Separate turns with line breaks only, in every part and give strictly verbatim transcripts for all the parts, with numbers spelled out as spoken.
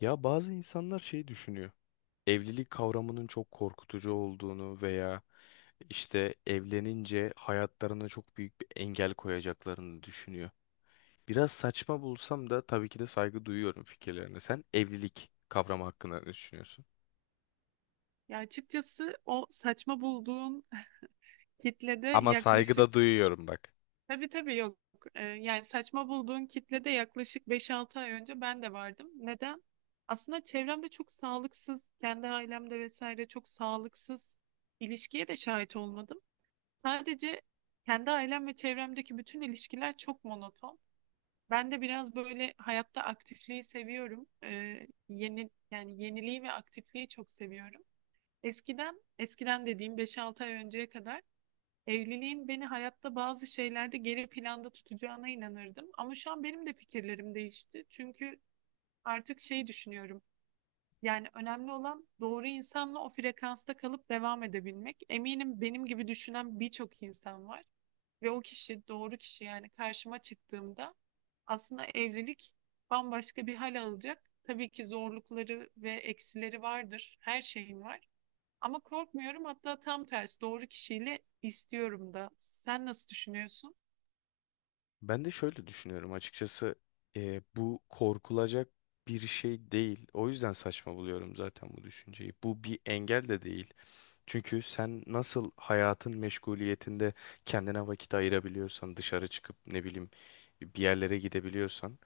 Ya bazı insanlar şey düşünüyor. Evlilik kavramının çok korkutucu olduğunu veya işte evlenince hayatlarına çok büyük bir engel koyacaklarını düşünüyor. Biraz saçma bulsam da tabii ki de saygı duyuyorum fikirlerine. Sen evlilik kavramı hakkında ne düşünüyorsun?
Ya açıkçası o saçma bulduğun kitlede
Ama saygı
yaklaşık
da duyuyorum bak.
tabii tabii yok. Ee, yani saçma bulduğun kitlede yaklaşık beş altı ay önce ben de vardım. Neden? Aslında çevremde çok sağlıksız, kendi ailemde vesaire çok sağlıksız ilişkiye de şahit olmadım. Sadece kendi ailem ve çevremdeki bütün ilişkiler çok monoton. Ben de biraz böyle hayatta aktifliği seviyorum. Ee, yeni yani yeniliği ve aktifliği çok seviyorum. Eskiden, eskiden dediğim beş altı ay önceye kadar evliliğin beni hayatta bazı şeylerde geri planda tutacağına inanırdım. Ama şu an benim de fikirlerim değişti. Çünkü artık şey düşünüyorum. Yani önemli olan doğru insanla o frekansta kalıp devam edebilmek. Eminim benim gibi düşünen birçok insan var. Ve o kişi, doğru kişi yani karşıma çıktığımda aslında evlilik bambaşka bir hal alacak. Tabii ki zorlukları ve eksileri vardır. Her şeyin var. Ama korkmuyorum, hatta tam tersi doğru kişiyle istiyorum da. Sen nasıl düşünüyorsun?
Ben de şöyle düşünüyorum açıkçası, e, bu korkulacak bir şey değil. O yüzden saçma buluyorum zaten bu düşünceyi. Bu bir engel de değil. Çünkü sen nasıl hayatın meşguliyetinde kendine vakit ayırabiliyorsan, dışarı çıkıp ne bileyim bir yerlere gidebiliyorsan,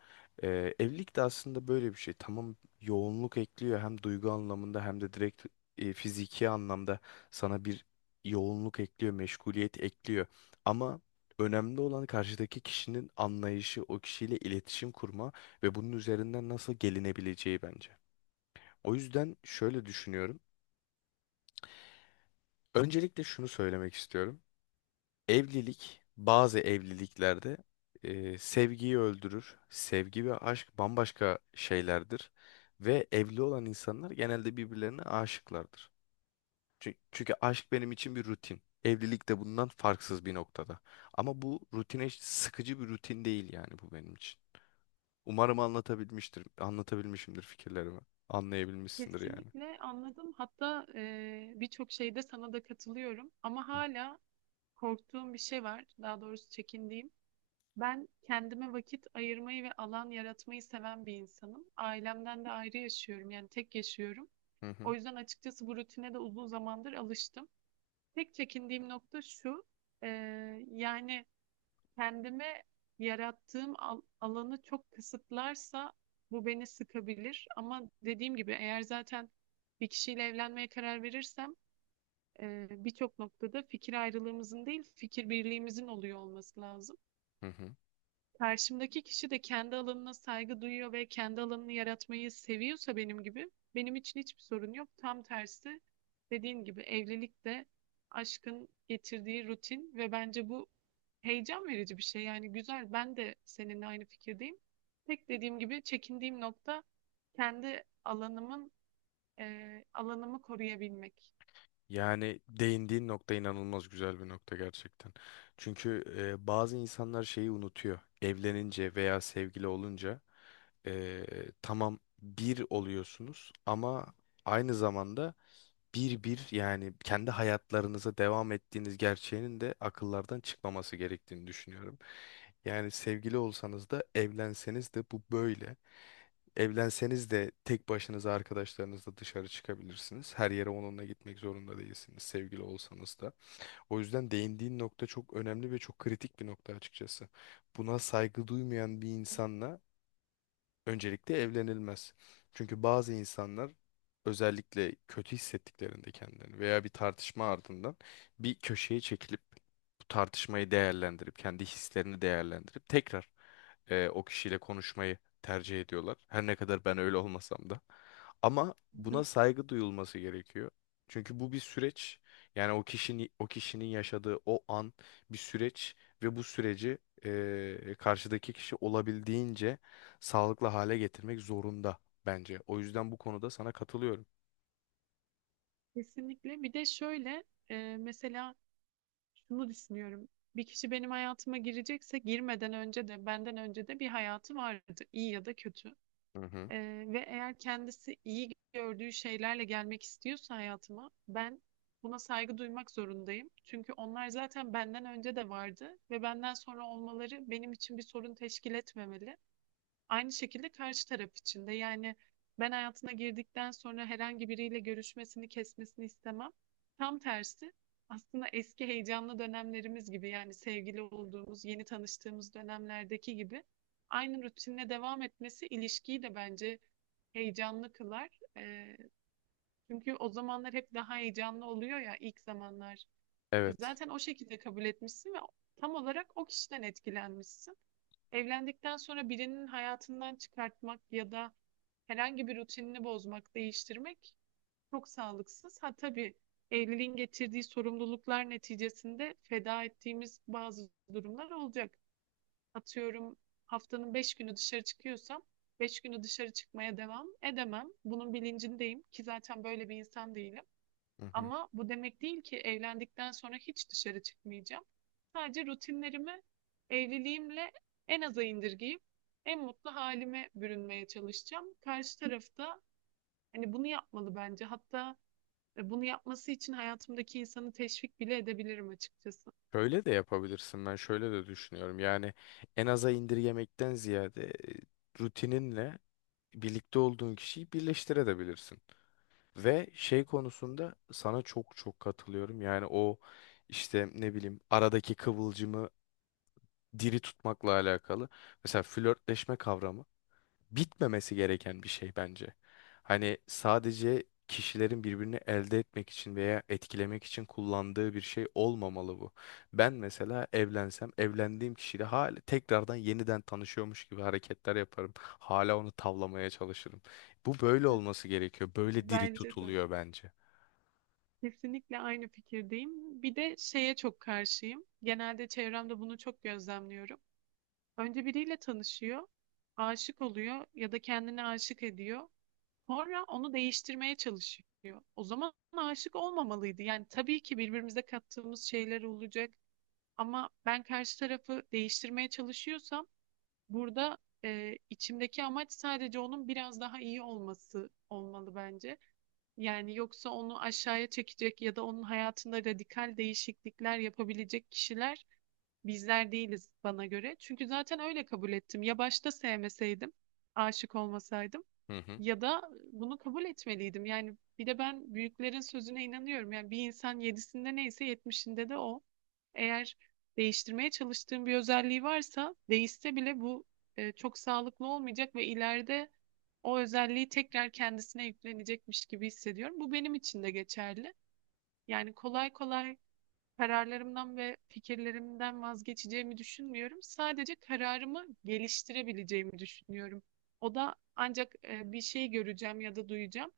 e, evlilik de aslında böyle bir şey. Tamam, yoğunluk ekliyor hem duygu anlamında hem de direkt e, fiziki anlamda sana bir yoğunluk ekliyor, meşguliyet ekliyor. Ama önemli olan karşıdaki kişinin anlayışı, o kişiyle iletişim kurma ve bunun üzerinden nasıl gelinebileceği bence. O yüzden şöyle düşünüyorum. Öncelikle şunu söylemek istiyorum. Evlilik, bazı evliliklerde e, sevgiyi öldürür. Sevgi ve aşk bambaşka şeylerdir. Ve evli olan insanlar genelde birbirlerine aşıklardır. Çünkü, çünkü aşk benim için bir rutin. Evlilik de bundan farksız bir noktada. Ama bu rutine hiç sıkıcı bir rutin değil yani, bu benim için. Umarım anlatabilmiştir, anlatabilmişimdir fikirlerimi. Anlayabilmişsindir yani.
Kesinlikle anladım. Hatta e, birçok şeyde sana da katılıyorum. Ama hala korktuğum bir şey var. Daha doğrusu çekindiğim. Ben kendime vakit ayırmayı ve alan yaratmayı seven bir insanım. Ailemden de ayrı yaşıyorum. Yani tek yaşıyorum.
Hı
O
hı.
yüzden açıkçası bu rutine de uzun zamandır alıştım. Tek çekindiğim nokta şu. e, Yani kendime yarattığım al- alanı çok kısıtlarsa bu beni sıkabilir. Ama dediğim gibi eğer zaten bir kişiyle evlenmeye karar verirsem e, birçok noktada fikir ayrılığımızın değil, fikir birliğimizin oluyor olması lazım.
Hı hı.
Karşımdaki kişi de kendi alanına saygı duyuyor ve kendi alanını yaratmayı seviyorsa benim gibi, benim için hiçbir sorun yok. Tam tersi dediğin gibi evlilik de aşkın getirdiği rutin ve bence bu heyecan verici bir şey. Yani güzel, ben de seninle aynı fikirdeyim. Tek dediğim gibi çekindiğim nokta kendi alanımın e, alanımı koruyabilmek.
Yani değindiğin nokta inanılmaz güzel bir nokta gerçekten. Çünkü e, bazı insanlar şeyi unutuyor. Evlenince veya sevgili olunca, e, tamam bir oluyorsunuz ama aynı zamanda bir bir yani kendi hayatlarınıza devam ettiğiniz gerçeğinin de akıllardan çıkmaması gerektiğini düşünüyorum. Yani sevgili olsanız da evlenseniz de bu böyle. Evlenseniz de tek başınıza arkadaşlarınızla dışarı çıkabilirsiniz. Her yere onunla gitmek zorunda değilsiniz, sevgili olsanız da. O yüzden değindiğin nokta çok önemli ve çok kritik bir nokta açıkçası. Buna saygı duymayan bir
Hı
insanla öncelikle evlenilmez. Çünkü bazı insanlar özellikle kötü hissettiklerinde kendilerini veya bir tartışma ardından bir köşeye çekilip bu tartışmayı değerlendirip kendi hislerini değerlendirip tekrar e, o kişiyle konuşmayı tercih ediyorlar. Her ne kadar ben öyle olmasam da. Ama
hı.
buna saygı duyulması gerekiyor. Çünkü bu bir süreç. Yani o kişinin o kişinin yaşadığı o an bir süreç ve bu süreci e, karşıdaki kişi olabildiğince sağlıklı hale getirmek zorunda bence. O yüzden bu konuda sana katılıyorum.
Kesinlikle. Bir de şöyle e, mesela şunu düşünüyorum. Bir kişi benim hayatıma girecekse girmeden önce de benden önce de bir hayatı vardı, iyi ya da kötü.
Hı hı.
Ee, ve eğer kendisi iyi gördüğü şeylerle gelmek istiyorsa hayatıma, ben buna saygı duymak zorundayım. Çünkü onlar zaten benden önce de vardı ve benden sonra olmaları benim için bir sorun teşkil etmemeli. Aynı şekilde karşı taraf için de yani ben hayatına girdikten sonra herhangi biriyle görüşmesini, kesmesini istemem. Tam tersi aslında eski heyecanlı dönemlerimiz gibi yani sevgili olduğumuz, yeni tanıştığımız dönemlerdeki gibi aynı rutinle devam etmesi ilişkiyi de bence heyecanlı kılar. Ee, çünkü o zamanlar hep daha heyecanlı oluyor ya, ilk zamanlar. E,
Evet.
zaten o şekilde kabul etmişsin ve tam olarak o kişiden etkilenmişsin. Evlendikten sonra birinin hayatından çıkartmak ya da herhangi bir rutinini bozmak, değiştirmek çok sağlıksız. Ha tabii, evliliğin getirdiği sorumluluklar neticesinde feda ettiğimiz bazı durumlar olacak. Atıyorum haftanın beş günü dışarı çıkıyorsam beş günü dışarı çıkmaya devam edemem. Bunun bilincindeyim ki zaten böyle bir insan değilim.
Hı hı.
Ama bu demek değil ki evlendikten sonra hiç dışarı çıkmayacağım. Sadece rutinlerimi evliliğimle en aza indirgeyip en mutlu halime bürünmeye çalışacağım. Karşı tarafta hani bunu yapmalı bence. Hatta e, bunu yapması için hayatımdaki insanı teşvik bile edebilirim açıkçası.
Şöyle de yapabilirsin. Ben şöyle de düşünüyorum. Yani en aza indirgemekten ziyade e, rutininle birlikte olduğun kişiyi birleştirebilirsin. Ve şey konusunda sana çok çok katılıyorum. Yani o işte ne bileyim aradaki kıvılcımı diri tutmakla alakalı. Mesela flörtleşme kavramı, bitmemesi gereken bir şey bence. Hani sadece kişilerin birbirini elde etmek için veya etkilemek için kullandığı bir şey olmamalı bu. Ben mesela evlensem, evlendiğim kişiyle hala tekrardan yeniden tanışıyormuş gibi hareketler yaparım. Hala onu tavlamaya çalışırım. Bu böyle olması gerekiyor. Böyle diri
Bence de.
tutuluyor bence.
Kesinlikle aynı fikirdeyim. Bir de şeye çok karşıyım. Genelde çevremde bunu çok gözlemliyorum. Önce biriyle tanışıyor, aşık oluyor ya da kendini aşık ediyor. Sonra onu değiştirmeye çalışıyor. O zaman aşık olmamalıydı. Yani tabii ki birbirimize kattığımız şeyler olacak ama ben karşı tarafı değiştirmeye çalışıyorsam burada e, içimdeki amaç sadece onun biraz daha iyi olması olmalı bence. Yani yoksa onu aşağıya çekecek ya da onun hayatında radikal değişiklikler yapabilecek kişiler bizler değiliz, bana göre. Çünkü zaten öyle kabul ettim. Ya başta sevmeseydim, aşık olmasaydım.
Hı hı.
Ya da bunu kabul etmeliydim. Yani bir de ben büyüklerin sözüne inanıyorum. Yani bir insan yedisinde neyse yetmişinde de o. Eğer değiştirmeye çalıştığım bir özelliği varsa, değişse bile bu e, çok sağlıklı olmayacak ve ileride o özelliği tekrar kendisine yüklenecekmiş gibi hissediyorum. Bu benim için de geçerli. Yani kolay kolay kararlarımdan ve fikirlerimden vazgeçeceğimi düşünmüyorum. Sadece kararımı geliştirebileceğimi düşünüyorum. O da ancak e, bir şey göreceğim ya da duyacağım.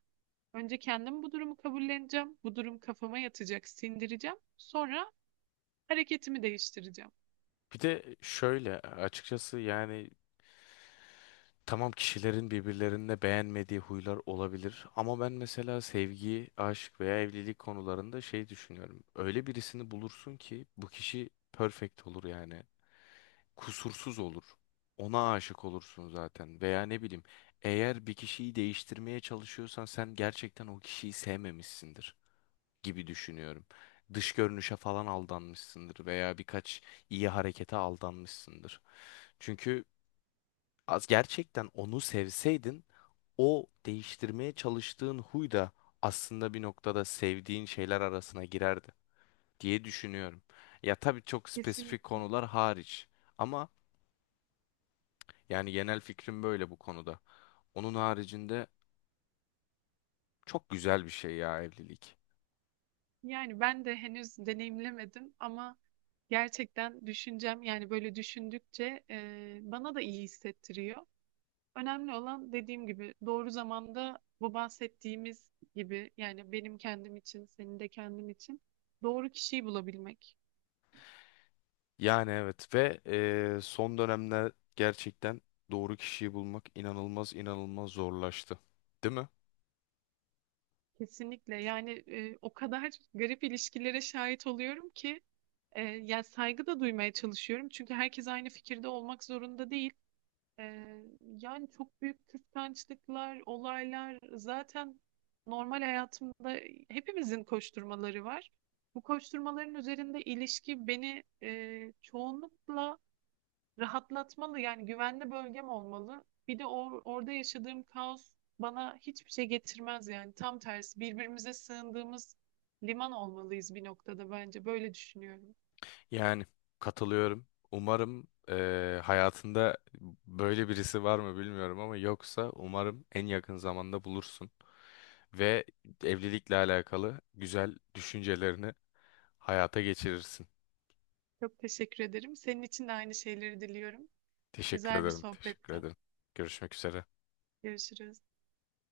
Önce kendim bu durumu kabulleneceğim. Bu durum kafama yatacak, sindireceğim. Sonra hareketimi değiştireceğim.
Bir de şöyle açıkçası, yani tamam kişilerin birbirlerine beğenmediği huylar olabilir ama ben mesela sevgi, aşk veya evlilik konularında şey düşünüyorum. Öyle birisini bulursun ki bu kişi perfect olur yani. Kusursuz olur. Ona aşık olursun zaten veya ne bileyim, eğer bir kişiyi değiştirmeye çalışıyorsan sen gerçekten o kişiyi sevmemişsindir gibi düşünüyorum. Dış görünüşe falan aldanmışsındır veya birkaç iyi harekete aldanmışsındır. Çünkü az gerçekten onu sevseydin, o değiştirmeye çalıştığın huy da aslında bir noktada sevdiğin şeyler arasına girerdi diye düşünüyorum. Ya tabii çok spesifik
Kesinlikle.
konular hariç ama yani genel fikrim böyle bu konuda. Onun haricinde çok güzel bir şey ya evlilik.
Yani ben de henüz deneyimlemedim ama gerçekten düşüncem yani böyle düşündükçe e, bana da iyi hissettiriyor. Önemli olan dediğim gibi doğru zamanda bu bahsettiğimiz gibi yani benim kendim için, senin de kendim için doğru kişiyi bulabilmek.
Yani evet ve eee, son dönemde gerçekten doğru kişiyi bulmak inanılmaz inanılmaz zorlaştı. Değil mi?
Kesinlikle yani e, o kadar garip ilişkilere şahit oluyorum ki e, yani saygı da duymaya çalışıyorum. Çünkü herkes aynı fikirde olmak zorunda değil. Ee, Yani çok büyük kıskançlıklar, olaylar zaten normal hayatımda hepimizin koşturmaları var. Bu koşturmaların üzerinde ilişki beni e, çoğunlukla rahatlatmalı. Yani güvenli bölgem olmalı. Bir de or- orada yaşadığım kaos bana hiçbir şey getirmez yani. Tam tersi birbirimize sığındığımız liman olmalıyız bir noktada bence. Böyle düşünüyorum.
Yani katılıyorum. Umarım eee, hayatında böyle birisi var mı bilmiyorum ama yoksa umarım en yakın zamanda bulursun. Ve evlilikle alakalı güzel düşüncelerini hayata geçirirsin.
Çok teşekkür ederim. Senin için de aynı şeyleri diliyorum.
Teşekkür
Güzel bir
ederim. Teşekkür
sohbette.
ederim. Görüşmek üzere.
Görüşürüz.